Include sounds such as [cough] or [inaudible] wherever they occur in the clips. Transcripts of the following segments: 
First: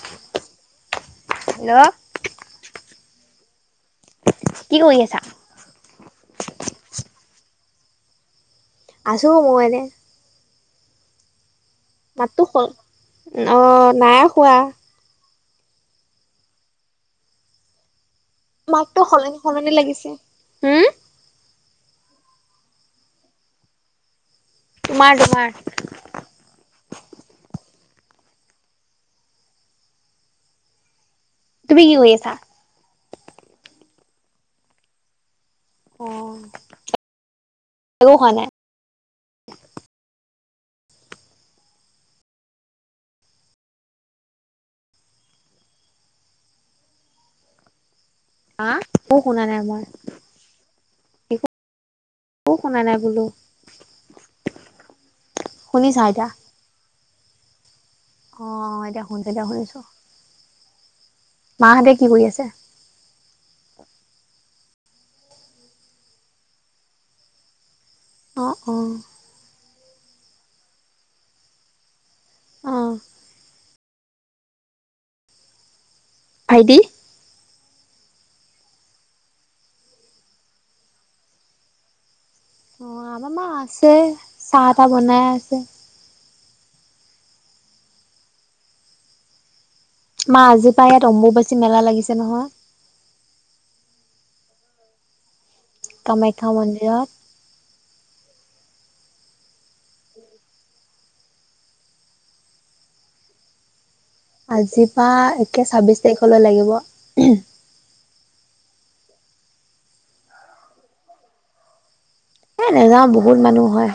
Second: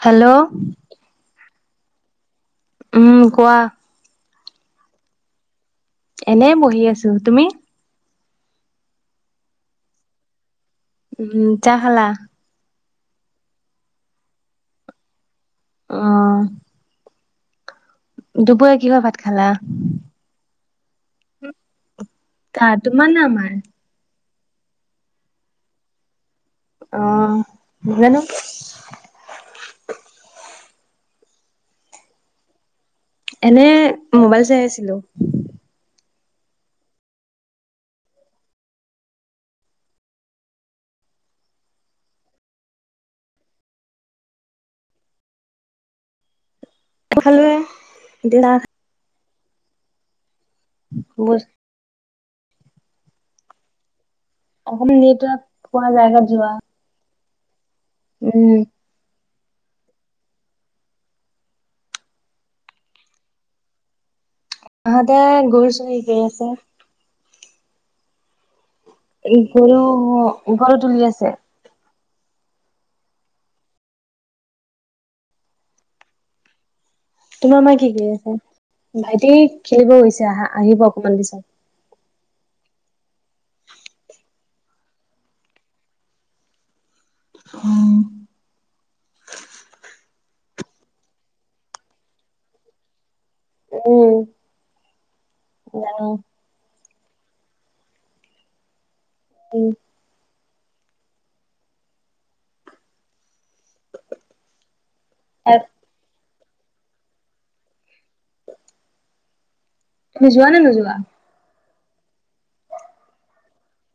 Hello? Hello? উম, কোৱা। কি কৰি আছা? এনে বহি আছো। তুমি? আছোঁ মই এনে। উম। চাহ খালা মাতটো স অঁ, নাই শুৱা। অহ। মাতটো ভাত সলনি খালা সলনি লাগিছে, হম। কাৰ তোমাৰ না আমাৰ? তোমাৰ, তোমাৰ। অ', নাজানো। তুমি কি কৰি আছা? এনে মোবাইল চাই আছিলোঁ। অ', একো হোৱা নাই। ভালে। দিনা হা একো শুনা নাই মই। বহুজ একো শুনা নাই বোলো। অকমান নিটৱৰ্ক পোৱা শুনিছা জেগাত যোৱা। উম অহ, এদিয়া শুন এতিয়া শুনিছোঁ। মাহ'তে কি কৰি আছে? মা হ'তে গুৰ চৰি দি আছে। অ'। অ' এই গৰু অঁ, উগল তুলি আছে। অঁ। ভাইটি? তোমাৰ মাৰ কি কৰি আছে? ভাইটি খেলিব গৈছে আহিব অকমান পিছত অ' আমাৰ মা আছে চাহ তা বনাই আছে। অ' মা আজিৰ পৰা ইয়াত অম্বুবাচী মেলা লাগিছে নহয়। জানো কামাখ্যা মন্দিৰত। উম আজি পৰা তাক একে ছাব্বিশ তাৰিখলৈ লাগিব। তুমি যোৱা নে ন যোৱা? এ নাযাওঁ বহুত মানুহ হয়।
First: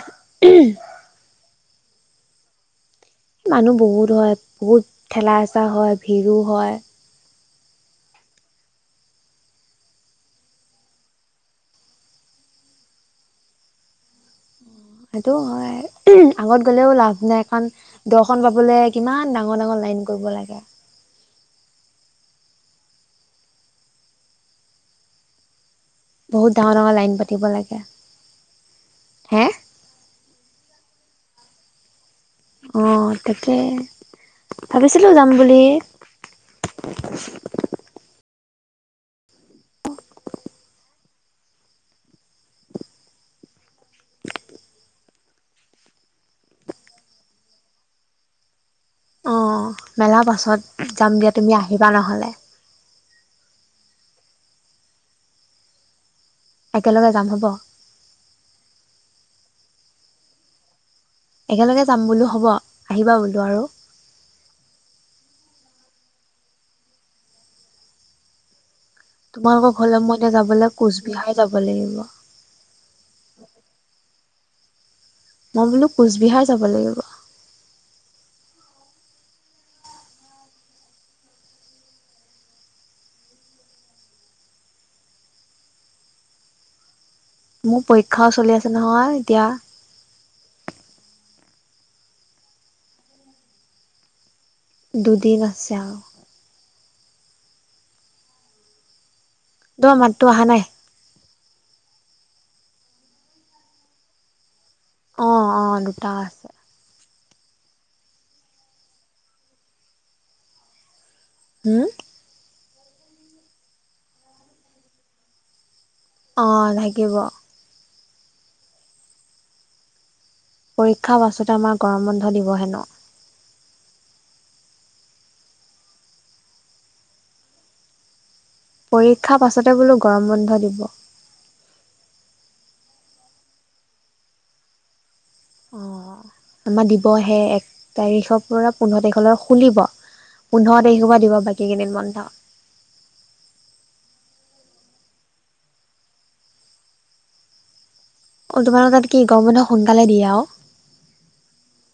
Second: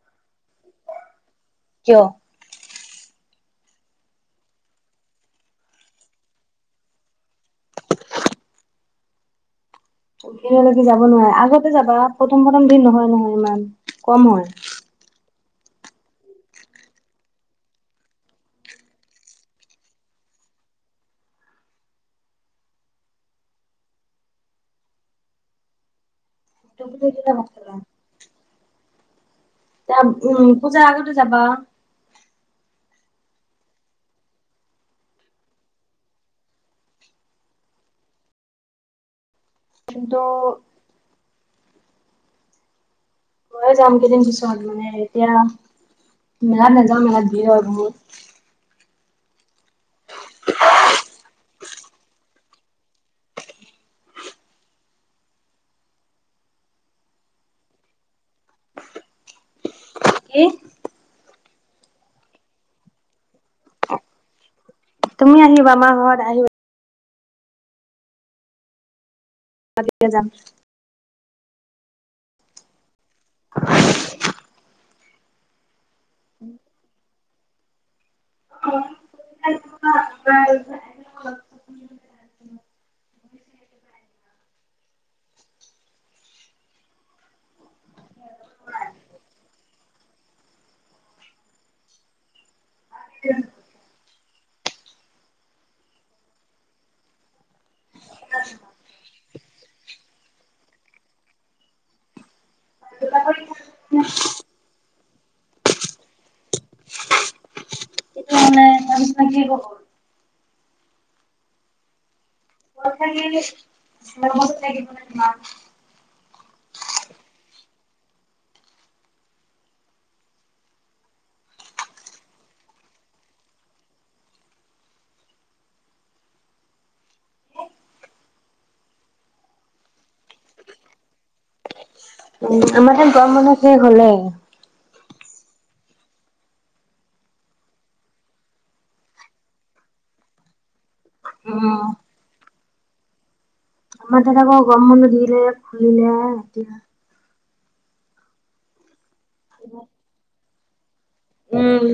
কিয়? মানুহ বহুত হয় বহুত ঠেলা হেচা হয় ভিৰো হয়, ভিৰলৈকে যাব নোৱাৰে আগতে যাবা প্ৰথম প্ৰথম ভিৰ নহয় নহয় ইমান কম হয়। সটো হয় আগত গ'লেও লাভ নাই কান দৰ্শন পাবলৈ কিমান ডাঙৰ ডাঙৰ লাইন কৰিব লাগে, বহুত ডাঙৰ ডাঙৰ লাইন এতিয়া পাতিব লাগে হা যাম উম পূজাৰ আগতে যাবা অ' তাকে ভাবিছিলো যাম বুলি কিন্তু, ময় যাম দুদিন পিছত মানে এতিয়া মেলাত নাযাম মেলাত ভিৰ হয় বহুত, অ' মেলা পাছত যাম দিয়া তুমি আহিবা নহলে একেলগে যাম হ'ব, কি? একেলগে যাম বোলো হ'ব আহিবা বোলো আৰু মি আহিবা আমাৰ ঘৰত আহিবলৈ তোমালোকৰ ঘৰলে তেতিয়া মই যাম। এতিয়া যাবলৈ কোচবিহাৰ, যাব লাগিব, [unintelligible] মই বোলো, কোচবিহাৰ যাব লাগিব, অ' [unintelligible] মোৰ পৰীক্ষাও চলি আছে নহয় এতিয়া। এতিয়া। দুুদিন আছে আও। [inaudible] তোমাৰ মাতটো আহা নাই। কিবা কৈ [unintelligible] অ', অ', দুটা আছে। এতিয়া মানে [unintelligible] কি ক'ব? হম। [unintelligible] না তোমাক। অ', লাগিব। পৰীক্ষাৰ পাছতে আমাৰ গৰম বন্ধ দিবহে ন। পৰীক্ষাৰ পাছতে বোলো গৰম বন্ধ দিব। উম, আমাৰ তাত গৰম বন্ধ শেষ হ'লেই। উম, আমাৰ দিবহে এক তাৰিখৰ পৰা পোন্ধৰ তাৰিখলৈ খুলিব, পোন্ধৰ তাৰিখৰ পৰা দিব বাকী উম কেইদিন বন্ধ। আমাৰ তাত আকৌ গৰম বন্ধ দিলে খুলিলে আ এত অ', তোমাৰ লগত কি গৰম বন্ধ সোনকালে দিয়ে আও। উম।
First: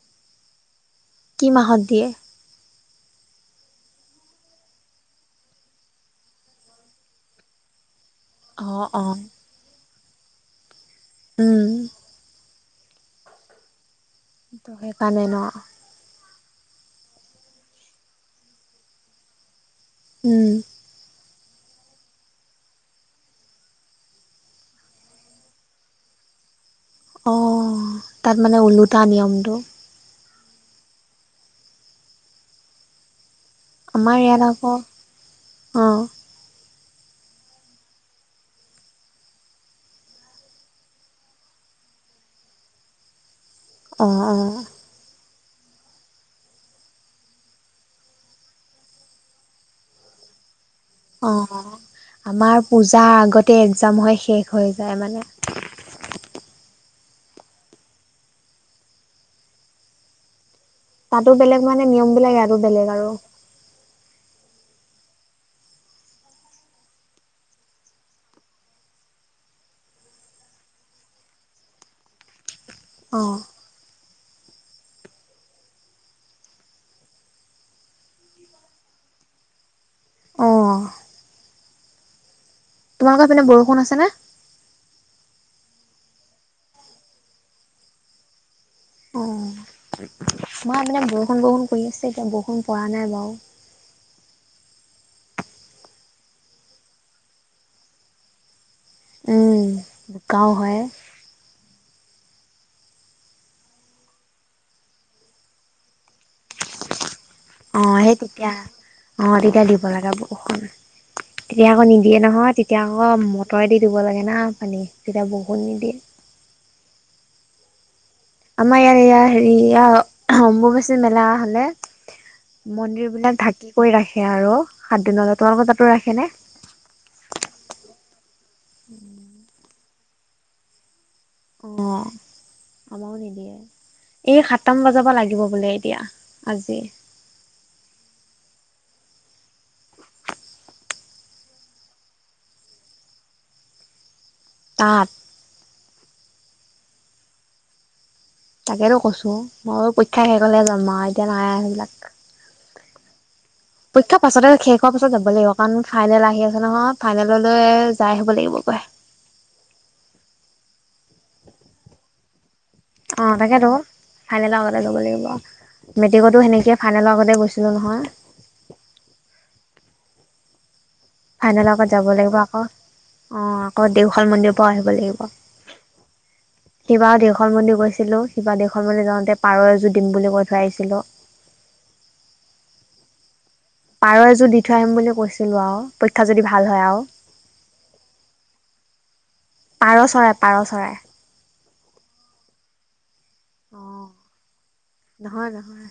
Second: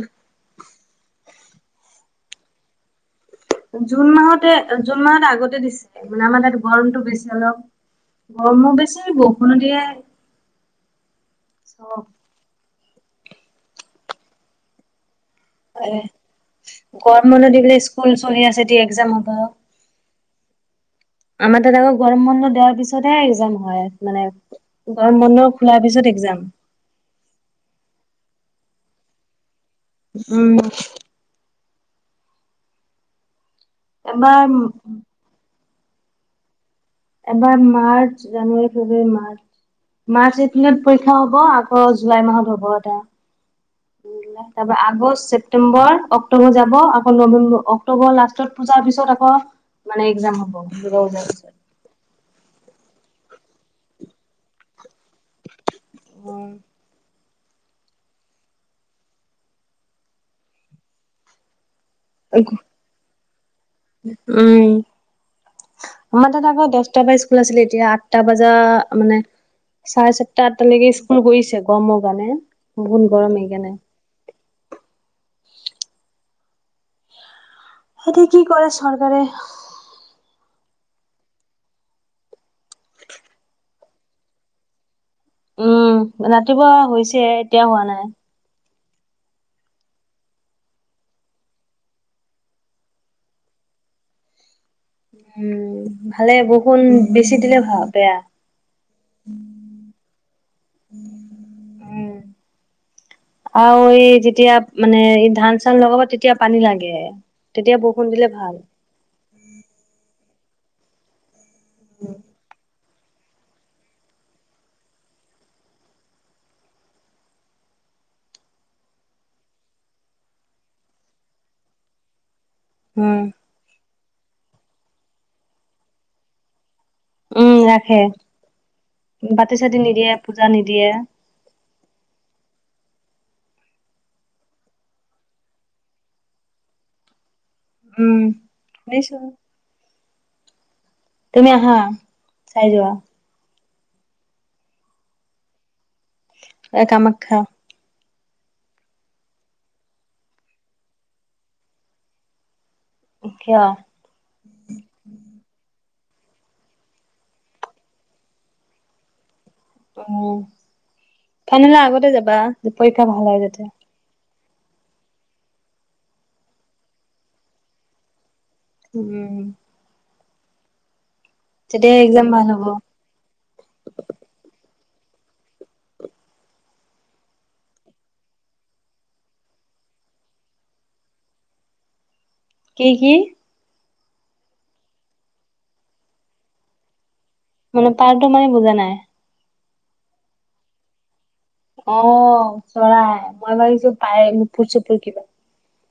কি মাহত দিয়ে? জুন মাহতে, জুন মাহত আগতে দিছে। মানে আমাৰ তাত গৰমটো বেছি অলপ। গৰমো অ', বেছি, অ', বৰষুণো দিয়ে। উম অ। ত' সেইকাৰণে ন'। [inaudible] গৰম বন্ধ দিলে, স্কুল চলি আছে, এতিয়া এক্সাম হ'ব। উম। আমাৰ তাত আকৌ গৰম বন্ধ দিযা পিছতহে এক্সাম হয়, মানে গৰম বন্ধ খোলাৰ পিছত এক্সাম। অঁ। তাত মানে ওলোটা নিয়মটো। উম। এবাৰ উ অঁ। এবাৰ মাৰ্চ জানুৱাৰী ফেব্ৰুৱাৰী মাৰ্চ, মাৰ্চ এপ্ৰিলত পৰীক্ষা হ'ব, আকৌ জুলাই মাহত হ'ব এটা। অ', অ', [unintelligible] আগষ্ট, চেপ ছেপ্টেম্বৰ, অক্টোবৰ যাব আকৌ নৱেম্বৰ, অক্টোবৰ লাষ্টত পূজাৰ পিছত আকৌ মানে এক্সাম হ'ব। অ'। [unintelligible] আমাৰ পূজাৰ আগতে এক্সাম হৈ শেষ হৈ যায় মানে। উম। তাতো বেলেগ মানে নিয়ম বিলাক আৰু বেলেগ আৰু। উম, আমাৰ তাত আকৌ দছটাৰ পৰা স্কুল আছিলে এতিয়া আঠটা বজা মানে চাৰে ছয়টা আঠটালৈকে স্কুল কৰিছে গৰমৰ কাৰণে। বহুত গৰম অ', সেইকাৰণে। সেইটোৱে কি কৰে চৰকাৰে। অ'। তোমালোকৰ সেইপিনে বৰষুণ আছেনে? উম, ৰাতিপুৱা হৈছে, এতিয়া হোৱা নাই। অ', আমাৰ পিনে বৰষুণ বৰষুণ কৰি আছে, এতিয়া বৰষুণ পৰা নাই বাৰু। উম, ভালে বৰষুণ বেছি দিলে বেয়া। গাওঁ হয়। উম। আৰু এই যেতিয়া মানে এই ধান চান লগাব তেতিয়া পানী লাগে। তেতিয়া অ', বৰষুণ সেই দিলে তেতিয়া ভাল। অ' তে তেতিয়া দিব লগা বৰষুণ। তেতিয়া আকৌ নিদিয়ে নহয় তে তেতিয়া আকৌ মটৰেদি দিব লাগে না পানী, তেতিয়া বৰষুণ নিদিয়ে। আমাৰ ইয়াত এয়া, হেৰি অম্বুবাচী মেলা হ'লে মন্দিৰ উম। বিলাক ঢাকি কৰি ৰাখে আৰু। সাত দিনলে তোমালোক তাতো ৰাখে নে। উম ৰাখে। বাটি চাতি নিদিয়ে। পূজা নিদিয়ে। অ আমাৰো নিদিয়ে এই সাতটান বজাৰ পৰা লাগিব বোলে এতিয়া আজি। উম তুমি আহা চাই যোৱা। তাত এ কামাখ্যা। তাকেইেতো কৈছো মই পৰীক্ষা শেষ কলে যাম আৰু এতিয়া নাই সেইবিলাক। কিয় পৰীক্ষাৰ পাছতে শেষ হোৱাৰ পাছত যাব লাগিব কাৰণ ফাইনেল আহি আছে নহয় ফাইনেললৈ যাই আহব লাগিব গৈ অ ফাইনেলৰ আগতে যাবা পৰীক্ষা অ ভাল হয় তাকেতো যাতে ফাইনেলৰ আগতে ল'ব লাগিব মেট্ৰিকতো সেনেকিয়ে ফাইনেলৰ আগতে গৈছিলো নহয়। উম। ফাইনেল আগত তেতিয়া যাব এক্জাম লাগিব ভাল আকৌ হ'ব অ আকৌ দেওশাল মন্দিৰ পৰা আহিব কিবা দেওশাল মন্দিৰ গৈছিলো কিবা দেওশাল মন্দিৰ যাওঁতে পাৰ এযোৰ দিম বুলি কৈ থৈ আহিছিলো। কি কি পাৰ এযোৰ দি থৈ আহিম বুলি কৈছিলো আৰু পৰীক্ষা যদি ভাল হয় আৰু মানে পাৰটো মানে বুজা নাই পাৰ চৰাই পাৰ চৰাই। অ চৰাই মই অ ভাবিছো পায় নহয় নহয়।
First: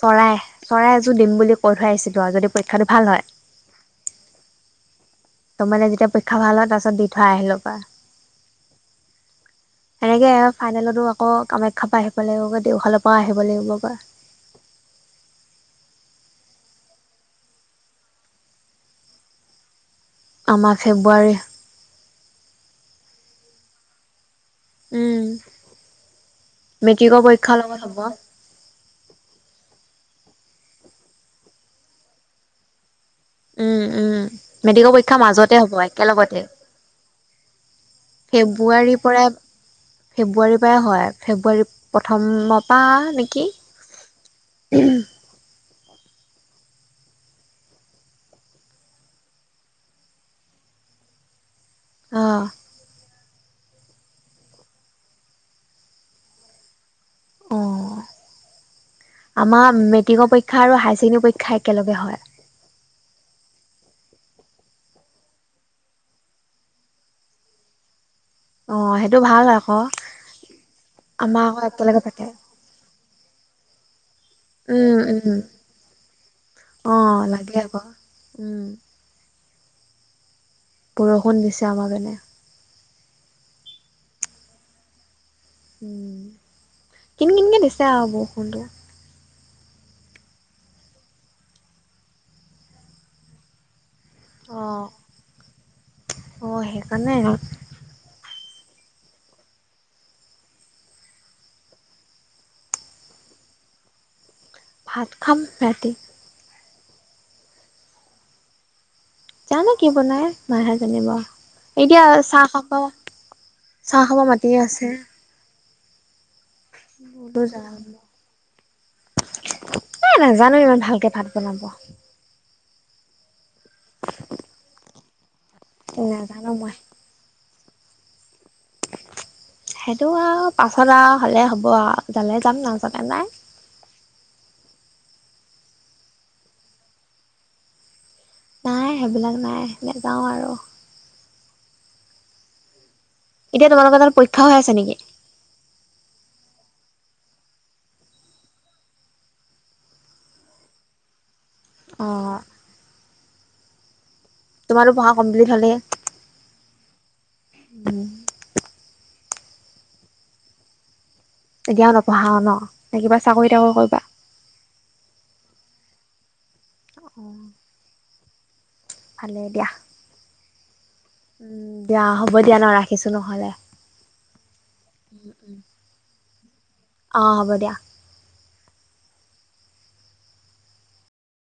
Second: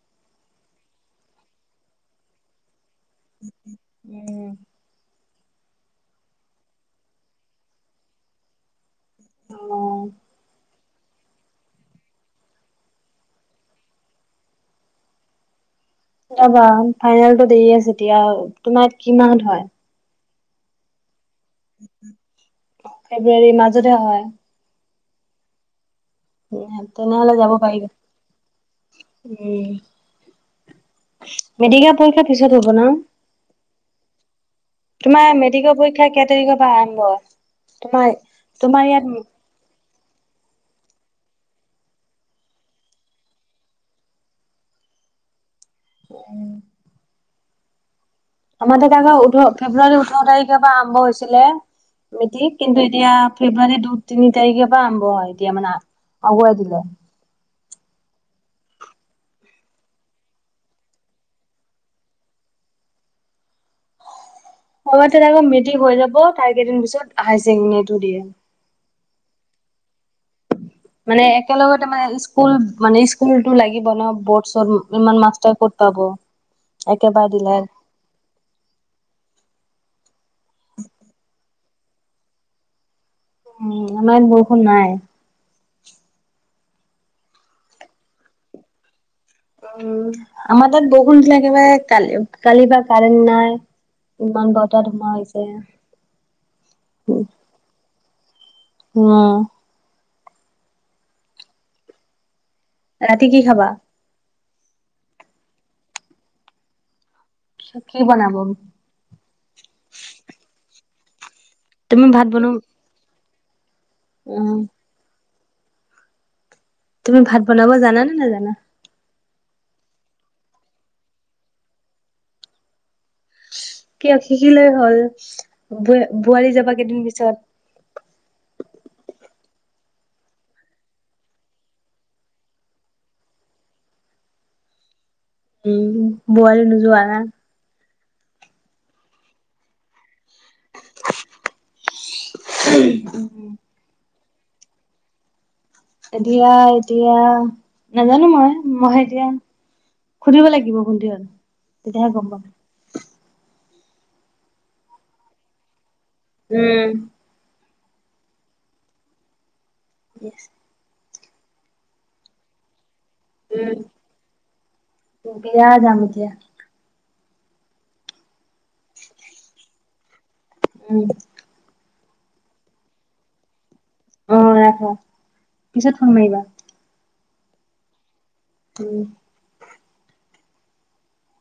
চৰাই চৰাই এযোৰ দিম বুলি কৈ থৈ আহছিলো আৰু যদি খাটো ভাল হয়। উম। ত মানে যেতিয়া পৰীক্ষা ভাল হয় তাৰপিছত দি থৈ আহিলে পাৰ। অ সেনেকে ফাইনেলতো আকৌ কামাখ্যাৰ পৰা আহিব লাগিব গৈ দেওশালৰ পৰা আহিব লাগিব গৈ। াবা [unintelligible] ফাইনেলতটো দেৰি আছে এতিয়া তোমাৰ ই কি মাহত হয় আমাৰ ফেব্ৰুৱাৰী। ফেব্ৰুৱাৰী মাজতে হয়। উম উ মেট্ৰিকৰ তেনেহলে যাব পৰীক্ষাৰ পাৰিব লগত হ'ব উম মেডিকেল পৰীক্ষাৰ পিছত হ'ব ন উম উম মেট্ৰিকৰ পৰীক্ষাৰ তোমাৰ মাজতে হ'ব মেডিকেল পৰীক্ষা কেই একেলগতে তাৰিখৰ পৰা আৰম্ভ হয় তোমাৰ তোমাৰ ফেব্ৰুৱাৰীৰ ইয়াত পৰাই ফেব্ৰুৱাৰীৰ পৰাই হয় ফেব্ৰুৱাৰী প্ৰথমৰ পৰা নেকি উ আমাৰ দাদাহঁতৰ ওঠৰ ফেব্ৰুৱাৰী ওঠৰ তাৰিখে পৰা আৰম্ভ হৈছিলে। মিতি অ' [unintelligible] কিন্তু এতিয়া ফেব্ৰুৱাৰী দু তিনি তাৰিখে পৰা আৰম্ভ হয়, এতিয়া মানে আগুৱাই দিলে। অঁ, আমাৰ মেট্ৰিকৰ পৰীক্ষা আৰু হাই ছেকেণ্ডাৰী পৰীক্ষা একেলগে হয়। আমাৰ টোত আকৌ মেট্ৰিক হৈ যাব তাৰ কেইদিন পিছত হাই ছেকেণ্ডৰীটো দি দিম। অঁ সেইটো ভাল আকৌ। মানে আমাৰ আকৌ একেলগতে একেলগে মানে পাতে স্কুল মানে স্কুলতো লাগি ব ন বৰ্ডচৰ উম ইমান উম মাষ্টৰ ক'ত পাব, অ' একেবাৰে দিলে লাগে আকৌ উম বৰষুণ দিছ আমাৰ পিনে। উম, আমাৰ ইয়াত বৰষুণ নাই। উম, কিন কিনকে দিছে আৰু বৰষুণটো। উম, আমাৰ তাত বৰষুণ দিলে একেবাৰে কালি কালিৰ বা কাৰেণ্ট নাই। ইমান বতাহ অ' ধুমুহা হৈছে, অ' সেইকাৰণে উম। উম। ৰাতি কি খাবা। ভাত খাম ৰাতি। কি বনাব। জানো কি বনাই, মাইহে জানিব। এতিয়া তুমি ভাত চাহ বনো খাব চাহ খাব মাতিয়ে উম আছে। তুমি ভাত বোলো বনাব যাম জানা নে নাজানা। এ নাজানো ইমান ভালকে ভাত বনাব। কিয় শিকিলেই হ'ল। [inaudible] বোৱা নাজানো বোৱাৰী মই যাবা কেইদিন পিছত। সেইটো আৰু পাছত আৰু হ'লে হ'ব আৰু যালে যাম নাজালে নাই। উম, বোৱাৰী নোযোৱা। নাই, সেইবিলাক নাই নাযাও আৰু। [inaudible] এতিয়া তোমালোকৰ তাত প খা হৈ আছে নেকি। এতিয়া- এতিয়া নাজানো মই, মই এতিয়া সুধিব লাগিব [unintelligible] হয়। অ তেতিয়াহে গম পাম। তোমাৰো পঢ়া কমপ্লিট হ'লেই। উম। উম। [unintelligible] এতিয়া আৰু নপঢ়া আও ন। নে কিবা চাকৰি তাকৰি উম, কৰিবা ত বিয়া যাম এতিয়া অঁ ভালে দিয়া। উম উম, দিয়া হ'ব দিয়া ন ৰাখিছো নহলে। অ' ৰাখা পিছত ফোন মাৰিবা। অঁ' হব দিয়া। উম,